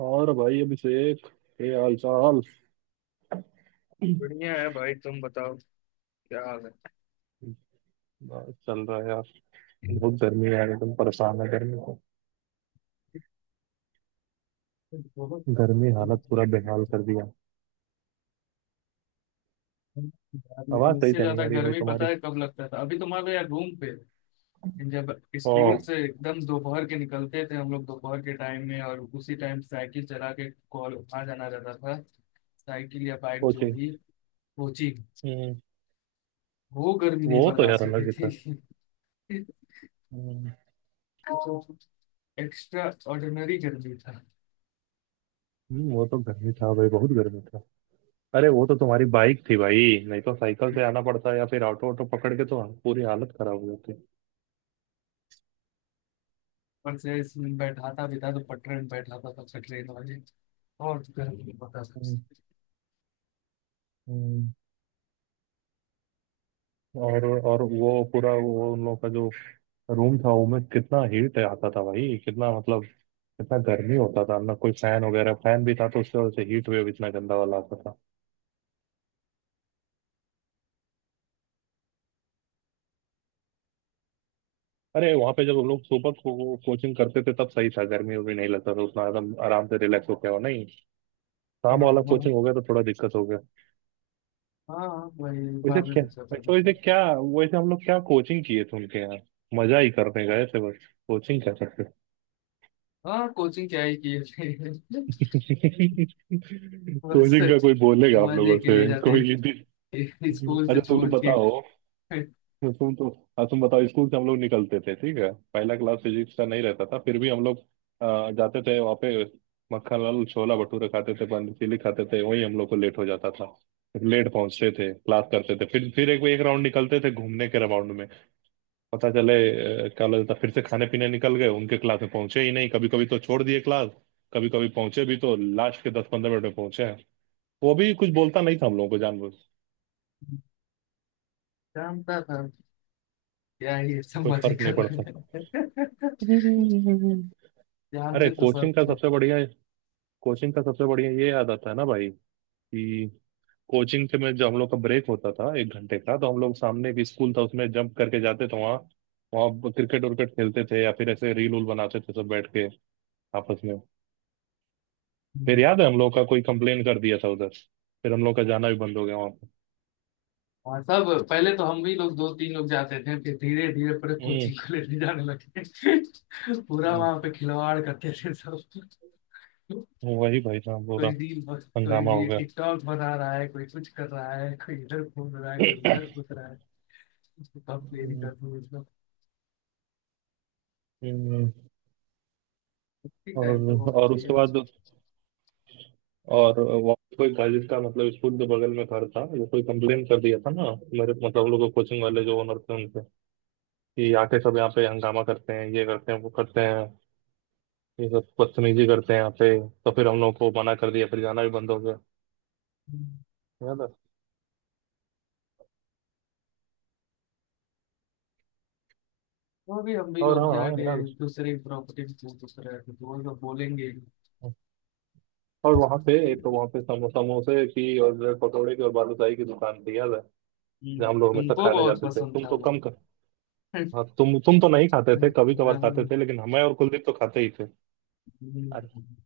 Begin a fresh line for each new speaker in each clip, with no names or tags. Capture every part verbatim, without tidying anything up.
और भाई अभिषेक, ये हाल चाल।
बढ़िया है भाई, तुम बताओ क्या हाल है।
बस चल रहा है यार। बहुत गर्मी है यार, एकदम परेशान है गर्मी को।
बहुत
गर्मी हालत पूरा बेहाल कर दिया।
यार, लेकिन
आवाज सही
इससे
से नहीं
ज्यादा
आ रही भाई
गर्मी पता
तुम्हारी।
है कब लगता था? अभी तो मान लो यार रूम पे, जब
ओ,
स्कूल से एकदम दोपहर के निकलते थे हम लोग, दोपहर के टाइम में, और उसी टाइम साइकिल चला के कॉल आ जाना रहता था। साइकिल या बाइक जो
कोचिंग।
भी, कोचिंग।
हम्म,
वो गर्मी नहीं
वो तो यार
बर्दाश्त
अलग
होती
ही था।
थी।
हम्म।
जो एक्स्ट्रा ऑर्डिनरी गर्मी था।
हम्म, वो तो गर्मी था भाई, बहुत गर्मी था। अरे वो तो तुम्हारी बाइक थी भाई। नहीं तो साइकिल से आना पड़ता या फिर ऑटो ऑटो पकड़ के तो पूरी हालत खराब हो जाती।
पर से इसमें बैठा था, भी था तो पटरे में बैठा था तब से, ट्रेन वाली, और तो कहीं नहीं पता था
हम्म,
उसे।
हम्म। और और वो पूरा वो उन लोग का जो रूम था वो में कितना हीट आता था भाई, कितना मतलब। इतना गर्मी होता था ना, कोई फैन वगैरह, फैन भी था तो उससे वजह से हीट वेव इतना गंदा वाला आता था। अरे वहां पे जब हम लोग सुबह को कोचिंग करते थे तब सही था, गर्मी भी नहीं लगता था उतना, आराम आराम से रिलैक्स हो गया नहीं।
हाँ।
शाम वाला
हाँ।
कोचिंग हो गया तो थोड़ा दिक्कत हो गया।
हाँ, वही
वैसे
बाद में
क्या,
दूसरा पता
तो वैसे
था।
क्या, वैसे हम लोग क्या कोचिंग किए थे उनके यहाँ। मजा ही करने गए थे, बस कोचिंग क्या करते।
हाँ, कोचिंग क्या ही की है। बस
कोचिंग का कोई बोलेगा आप
मजे
लोगों
के
से
लिए जाते
कोई।
हैं। स्कूल
अच्छा
से
तुम लोग
छोड़ के।
बताओ। तो तुम तो, हाँ तुम बताओ। स्कूल से हम लोग निकलते थे, ठीक है, पहला क्लास फिजिक्स का नहीं रहता था फिर भी हम लोग अ, जाते थे वहाँ पे। मक्खन लाल छोला भटूरे खाते थे, पानी पूरी खाते थे, वही हम लोग को लेट हो जाता था। लेट पहुंचते थे, क्लास करते थे, फिर फिर एक एक राउंड निकलते थे घूमने के, राउंड में पता चले अ, क्या लगता फिर से खाने पीने निकल गए, उनके क्लास में पहुंचे ही नहीं कभी कभी, तो छोड़ दिए क्लास। कभी कभी पहुंचे भी तो लास्ट के दस पंद्रह मिनट में पहुंचे हैं। वो भी कुछ बोलता नहीं था हम लोगों को जानबूझ।
जानता था क्या ही सब
कोई
मजे
फर्क
कर
नहीं
रहे
पड़ता।
हैं। ध्यान
अरे
से तो सब
कोचिंग का
थे।
सबसे बढ़िया, कोचिंग का सबसे बढ़िया ये याद आता है ना भाई, कि कोचिंग से में जो हम लोग का ब्रेक होता था एक घंटे का, तो हम लोग सामने एक स्कूल था उसमें जंप करके जाते थे वहाँ। वहाँ क्रिकेट उर्केट खेलते थे या फिर ऐसे रील उल बनाते थे सब बैठ के आपस में। फिर याद है हम लोग का कोई कंप्लेन कर दिया था उधर, फिर हम लोग का जाना भी बंद हो गया वहाँ पे।
हाँ, सब पहले तो हम भी लोग दो तीन लोग जाते थे, फिर धीरे धीरे पूरे
हम्म।
कोचिंग को लेके जाने लगे। पूरा वहां पे खिलवाड़ करते थे सब।
हम्म, वही भाई साहब पूरा
कोई रील बस, कोई
हंगामा हो
भी
गया।
टिकटॉक बना रहा है, कोई कुछ कर रहा है, कोई इधर घूम रहा है, कोई उधर घूम रहा है। कब प्लेन
हम्म,
कर दूँ इसमें।
हम्म।
कुछ टाइम तो
और
बहुत
और
चाहिए।
उसके बाद, और वहाँ पे कोई था जिसका मतलब स्कूल के बगल में घर था, वो कोई कंप्लेन कर दिया था ना मेरे, मतलब उन लोगों कोचिंग वाले जो ओनर थे उनसे, कि आके सब यहाँ पे हंगामा करते हैं, ये करते हैं वो करते हैं, ये सब बदतमीजी करते हैं यहाँ पे। तो फिर हम लोगों को मना कर दिया, फिर जाना भी बंद हो गया।
हम्म।
याद है।
वो भी हम भी
और
लोग
हाँ
जाके
यार,
दूसरे प्रॉपर्टी में पूछ पूछ रहे थे तो वो लोग बोलेंगे।
और वहाँ पे एक, तो वहाँ पे समो, समोसे की और ब्रेड पकौड़े की और बालूशाही की दुकान थी, याद है,
हम्म,
जहाँ हम लोग हमेशा
तुमको
खाने
बहुत
जाते थे,
पसंद
तुम
था
तो
वो।
कम कर। हाँ, तुम तुम तो नहीं खाते थे, कभी कभार खाते
हम्म।
थे, लेकिन हमें और कुलदीप तो खाते ही थे। अरे
हम्म।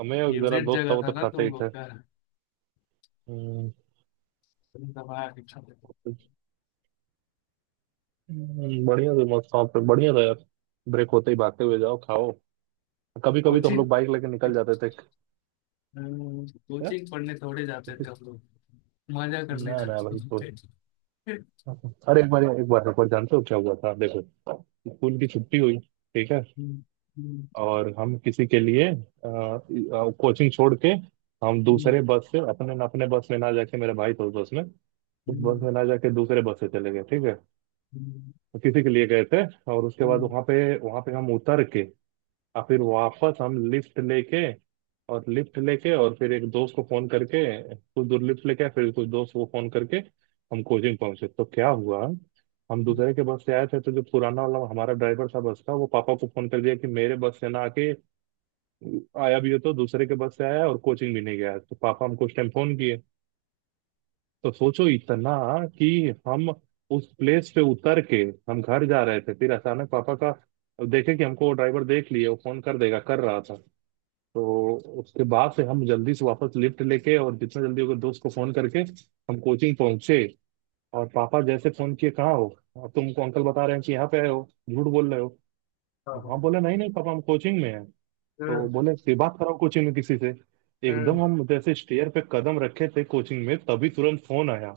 हमें और जरा
फेवरेट
दोस्त था,
जगह
वो
था
तो
ना
खाते
तुम
ही
लोग
थे।
का।
हम्म,
तुम दबा के खाते थे।
हम्म, बढ़िया था, मस्त शॉप पे बढ़िया था यार। ब्रेक होते ही भागते हुए जाओ खाओ, कभी कभी तो हम
कोचिंग।
लोग बाइक लेके निकल जाते थे।
अम,
क्या,
कोचिंग पढ़ने थोड़े जाते थे हम लोग। मजा करने
ना ना भाई तो,
जाते थे।
अरे एक बार एक बार एक बार जानते हो क्या हुआ था, देखो। स्कूल की छुट्टी हुई, ठीक है,
हम्म। हम्म।
और हम किसी के लिए कोचिंग छोड़ के, हम
हम्म।
दूसरे बस से, अपने अपने बस में ना जाके, मेरे भाई था उस बस में, उस बस
हम्म।
में ना जाके दूसरे बस से चले गए, ठीक है।
हम्म।
तो किसी के लिए गए थे, और उसके बाद
हम्म।
वहाँ पे वहाँ पे हम उतर के और फिर वापस हम लिफ्ट लेके, और लिफ्ट लेके और फिर एक दोस्त को फोन करके कुछ दूर लिफ्ट लेके आए, फिर कुछ दोस्त को फोन करके हम कोचिंग पहुंचे। तो क्या हुआ, हम दूसरे के बस से आए थे तो जो पुराना वाला हमारा ड्राइवर था बस का, वो पापा को फोन कर दिया कि मेरे बस से ना आके, आया भी हो तो दूसरे के बस से आया और कोचिंग भी नहीं गया, तो पापा हमको उस टाइम फोन किए। तो सोचो इतना कि हम उस प्लेस पे उतर के हम घर जा रहे थे, फिर अचानक पापा का, देखे कि हमको वो ड्राइवर देख लिए, वो फोन कर देगा, कर रहा था। तो उसके बाद से हम जल्दी से वापस लिफ्ट लेके और जितना जल्दी होगा दोस्त को फोन करके हम कोचिंग पहुंचे। और पापा जैसे फोन किए कहाँ हो, अब तुमको अंकल बता रहे हैं कि यहाँ पे आए हो, झूठ बोल रहे हो।
हाँ,
हाँ
हाँ।
बोले नहीं नहीं पापा हम कोचिंग में हैं। तो
हम्म।
बोले फिर बात कराओ कोचिंग में किसी से। एकदम
हम्म।
हम जैसे स्टेयर पे कदम रखे थे कोचिंग में तभी तुरंत फोन आया।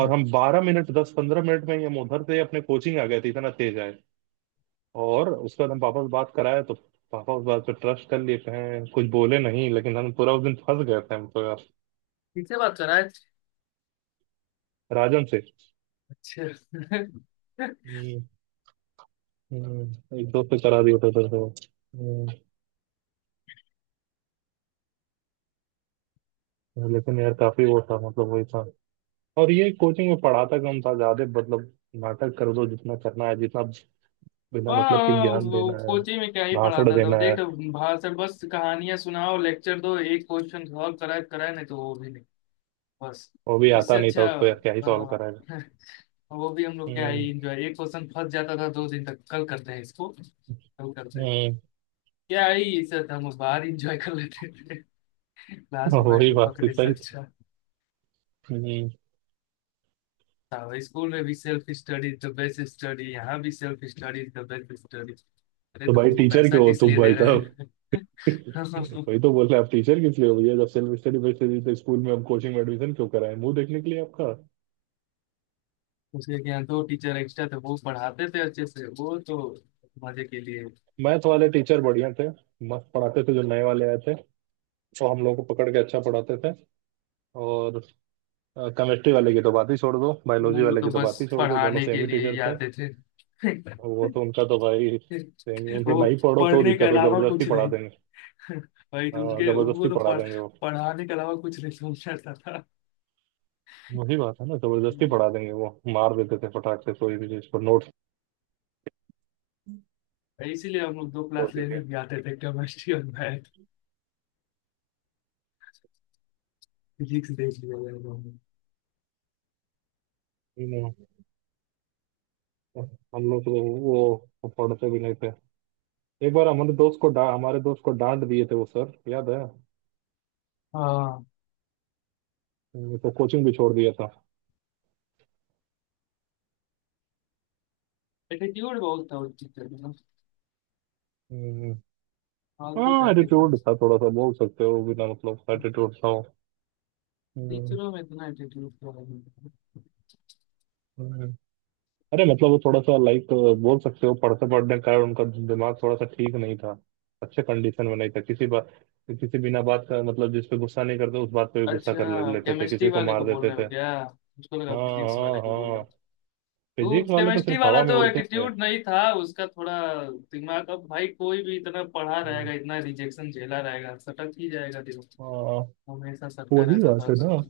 और हम बारह मिनट, दस पंद्रह मिनट में ही हम उधर से अपने कोचिंग आ गए थे, इतना तेज आए। और उसके बाद हम पापा से बात कराए, तो पापा उस बात पे ट्रस्ट कर लिए, कहें कुछ बोले नहीं, लेकिन हम पूरा उस दिन फंस गए थे हम तो यार।
किससे बात कर रहा है?
राजन से।
अच्छा।
हम्म, हम्म, एक दोस्त से करा दिया था सर को। हम्म, लेकिन यार काफी वो था, मतलब वही था। और ये कोचिंग में पढ़ाता कम था, ज्यादा मतलब नाटक कर दो, जितना करना है जितना, बिना मतलब के
हाँ,
ज्ञान
वो
देना है,
कोचिंग में क्या ही
भाषण
पढ़ाता था वो,
देना
देख
है।
तो। भाषण, बस कहानियां सुनाओ, लेक्चर दो। एक क्वेश्चन सॉल्व कराए, कराए नहीं तो वो भी नहीं। बस
वो भी आता
इससे
नहीं था
अच्छा।
उसको यार, क्या ही सॉल्व कराएगा।
हाँ। वो भी हम लोग क्या है,
हम्म।
इंजॉय। एक क्वेश्चन फंस जाता था दो दिन तक, कल करते हैं इसको, कल करते हैं।
हम्म।
क्या है ये सर, हम लोग बाहर इंजॉय कर लेते थे। क्लास में बैठ
वही
के
बात थी,
पकड़े सर, अच्छा
सही।
था। स्कूल में भी self study the best study, यहाँ भी self study the best study. अरे
तो
तो
भाई
तुमको
टीचर
पैसा
क्यों हो
किस
तुम
लिए दे
भाई
रहे
साहब।
हैं?
वही तो बोल रहे हैं, आप टीचर किस लिए हो भैया, जब सेल्फ स्टडी बेस्ड थी तो स्कूल में, हम कोचिंग में एडमिशन क्यों कराए, मुंह देखने के लिए आपका।
उसके यहाँ दो टीचर एक्स्ट्रा थे, वो पढ़ाते थे अच्छे से, वो तो। मजे के लिए।
मैथ वाले टीचर बढ़िया थे, मस्त पढ़ाते थे जो नए वाले आए थे, वो हम लोग को पकड़ के अच्छा पढ़ाते थे। और केमिस्ट्री वाले की तो बात ही छोड़ दो, बायोलॉजी
वो
वाले
तो
की तो
बस
बात ही छोड़ दो, दोनों
पढ़ाने
सेम
के
ही
लिए ही
टीचर थे।
आते थे।
वो तो, उनका तो भाई सेम ही, उनसे
वो
नहीं पढ़ो तो
पढ़ने के
दिक्कत हो,
अलावा
जबरदस्ती
कुछ
पढ़ा
नहीं।
देंगे।
भाई तो
हाँ,
उनके उनको
जबरदस्ती
तो
पढ़ा
पढ़,
देंगे वो।
पढ़ाने के अलावा कुछ नहीं समझता था।
वही बात है ना, जबरदस्ती
हम्म,
पढ़ा देंगे वो, मार देते थे फटाक से कोई भी चीज को।
इसीलिए हम लोग दो क्लास
फोर्टी थ्री।
लेने भी आते थे, केमिस्ट्री और मैथ। फिजिक्स देख लिया जाए हमने।
you know, हम लोग तो वो पढ़ते भी नहीं थे। एक बार हमारे दोस्त को डा, हमारे दोस्त को डांट दिए थे वो सर, याद है।
हाँ,
हम्म, तो कोचिंग भी छोड़ दिया था।
एटीट्यूड बहुत था उस टीचर में ना,
हम्म,
फालतू का
हाँ
एटीट्यूड।
एटीट्यूड था थोड़ा सा, बोल सकते हो बिना मतलब एटीट्यूड था वो। हम्म,
टीचरों में इतना एटीट्यूड तो है नहीं था।
हम्म। अरे मतलब वो थोड़ा सा लाइक बोल सकते हो, पढ़ते पढ़ने के कारण उनका दिमाग थोड़ा सा ठीक नहीं था, अच्छे कंडीशन में नहीं था, किसी बात, किसी बिना बात का मतलब, जिस पे गुस्सा नहीं करते उस बात पे भी गुस्सा कर ले-
अच्छा,
लेते थे,
केमिस्ट्री
किसी को
वाले
मार
को बोल
देते
रहे हो
थे।
क्या? मुझको लगा
हाँ,
फिजिक्स
हाँ
वाले को बोल।
हाँ,
वो
फिजिक्स वाले तो
केमिस्ट्री
सिर्फ
वाला
हवा में
तो,
उड़ते थे।
एटीट्यूड नहीं था उसका थोड़ा, दिमाग। अब भाई कोई भी इतना पढ़ा
हम्म,
रहेगा, इतना रिजेक्शन झेला रहेगा, सटक ही जाएगा दिमाग।
हाँ
हमेशा सटका
वही
रहता था
बात है ना।
उसमें।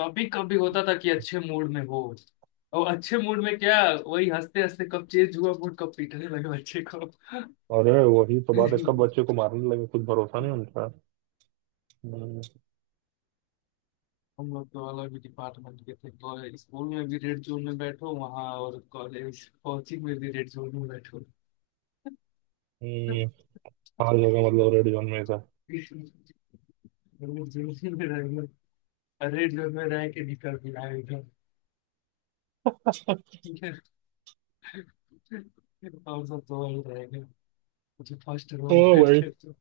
कभी कभी होता था कि अच्छे मूड में हो, और अच्छे मूड में क्या, वही हंसते हंसते कब चेंज हुआ मूड, कब पीटने लगे बच्चे को।
अरे वही तो बात है, कब बच्चे को मारने लगे कुछ भरोसा नहीं उनका। हम्म,
हम लोग तो अलग ही डिपार्टमेंट के थे, और स्कूल में भी रेड जोन में बैठो वहाँ, और कॉलेज कोचिंग में भी रेड जोन में बैठो।
हम्म, हर जगह मतलब रेड जोन में था।
वो जेल में रहेंगे। अरे जेल में रह के निकल भी आएगा, और सब तो वही रहेंगे। मुझे फर्स्ट रो
ओ
में
भाई
बैठते तो।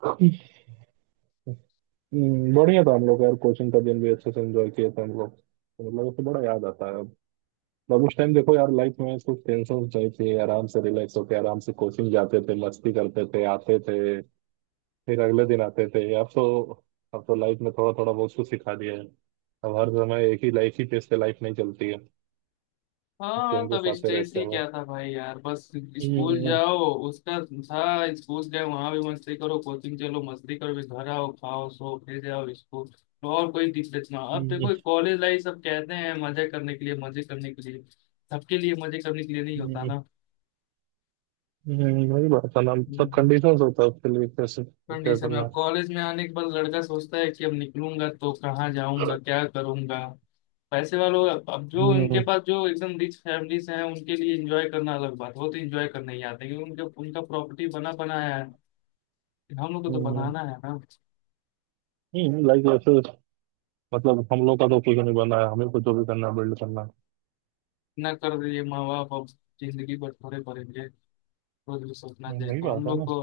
हम्म, बढ़िया था हम लोग यार, कोचिंग का दिन भी अच्छे से एंजॉय किए थे हम लोग तो, मतलब उससे बड़ा याद आता है अब। मतलब उस टाइम देखो यार, लाइफ में कुछ टेंशन नहीं थी, आराम से रिलैक्स होके आराम से कोचिंग जाते थे, मस्ती करते थे, आते थे फिर अगले दिन आते थे, अब तो, अब तो लाइफ में थोड़ा थोड़ा बहुत कुछ सिखा दिया है। अब हर समय एक ही लाइफ ही पेस पे लाइफ नहीं चलती है,
हाँ, तब
चेंजेस आते
स्ट्रेस
रहते
ही
हैं।
क्या था भाई यार। बस स्कूल
हम्म,
जाओ, उसका था। स्कूल जाओ, वहां भी मस्ती करो, कोचिंग चलो मस्ती करो, फिर घर आओ खाओ सो, फिर जाओ स्कूल, और कोई दिक्कत ना। अब
हम्म,
देखो, कॉलेज लाइफ सब कहते हैं मजे करने के लिए, मजे करने के लिए। सबके लिए मजे करने के लिए नहीं होता।
हम्म, हम्म, वही बात है ना, सब
ना
कंडीशंस होता है उसके लिए, कैसे क्या
कंडीशन में,
करना
अब
है।
कॉलेज में आने के बाद लड़का सोचता है कि अब निकलूंगा तो कहाँ जाऊंगा, क्या करूंगा। पैसे वालों, अब अब जो उनके
हम्म,
पास, जो एकदम रिच फैमिलीज हैं उनके लिए एंजॉय करना अलग बात है। वो तो एंजॉय करने ही आते हैं क्योंकि उनके, उनका प्रॉपर्टी बना बनाया है। हम लोग को तो
हम्म,
बनाना है ना।
हम्म, लाइक ऐसे, मतलब हम लोग का तो कुछ नहीं बना है, हमें कुछ जो भी करना है बिल्ड करना है।
इतना कर दिए माँ बाप, अब जिंदगी पर थोड़े पड़ेंगे। खुद सपना
हम्म,
थे
वही
तो हम
बात है
लोग
ना।
को।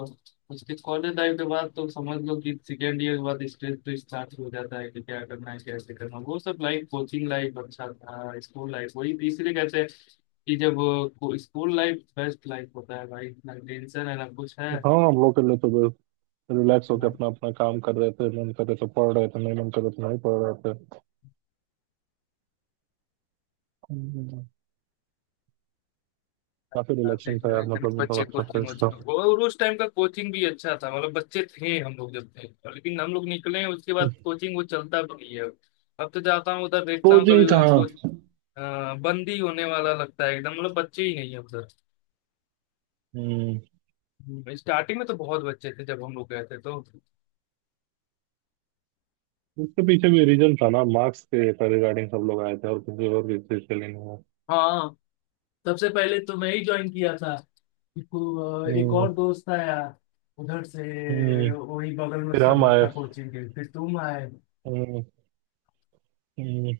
उसके कॉलेज लाइफ के बाद तो समझ लो कि सेकेंड ईयर के बाद स्ट्रेस तो स्टार्ट हो जाता है कि क्या करना है, कैसे करना है। वो सब लाइफ, कोचिंग लाइफ अच्छा था, स्कूल लाइफ, वही तीसरे कहते हैं कि जब, स्कूल लाइफ बेस्ट लाइफ होता है भाई, ना टेंशन है ना कुछ है।
हाँ हम लोग के लिए तो बस रिलैक्स होकर
ना
अपना अपना काम कर रहे थे, मन कर रहे थे पढ़ रहे थे, नहीं मन कर रहे थे नहीं पढ़ रहे थे। काफी
साथ में
रिलैक्सिंग था
जो है,
यार
कभी
मतलब, वो
बच्चे
बहुत अच्छा
कोचिंग
फेस था।
वोचिंग वो- और उस टाइम का कोचिंग भी अच्छा था, मतलब बच्चे थे हम लोग जब थे, और लेकिन हम लोग निकले हैं उसके बाद कोचिंग वो चलता भी नहीं है। अब तो जाता हूँ उधर, देखता हूँ कभी
कोचिंग कहाँ।
उसको। हाँ, बंदी होने वाला लगता है एकदम, मतलब बच्चे ही नहीं है उधर।
हम्म,
स्टार्टिंग में तो बहुत बच्चे थे जब हम लोग गए थे तो।
उसके पीछे भी रीजन था ना, मार्क्स के रिगार्डिंग सब लोग आए थे, और किसी और भी चीज के लिए नहीं आए।
हाँ, सबसे पहले तो मैं ही ज्वाइन किया था इसको, अ, एक
हम्म,
और दोस्त आया उधर से।
हम्म,
वही बगल में
फिर
उसका
हम
घर
आए।
था कोचिंग के, फिर तुम आए।
हम्म, हम्म।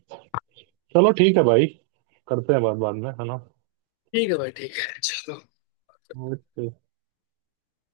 चलो ठीक है भाई, करते हैं बात बाद में है ना।
ठीक है भाई, ठीक है चलो।
ओके।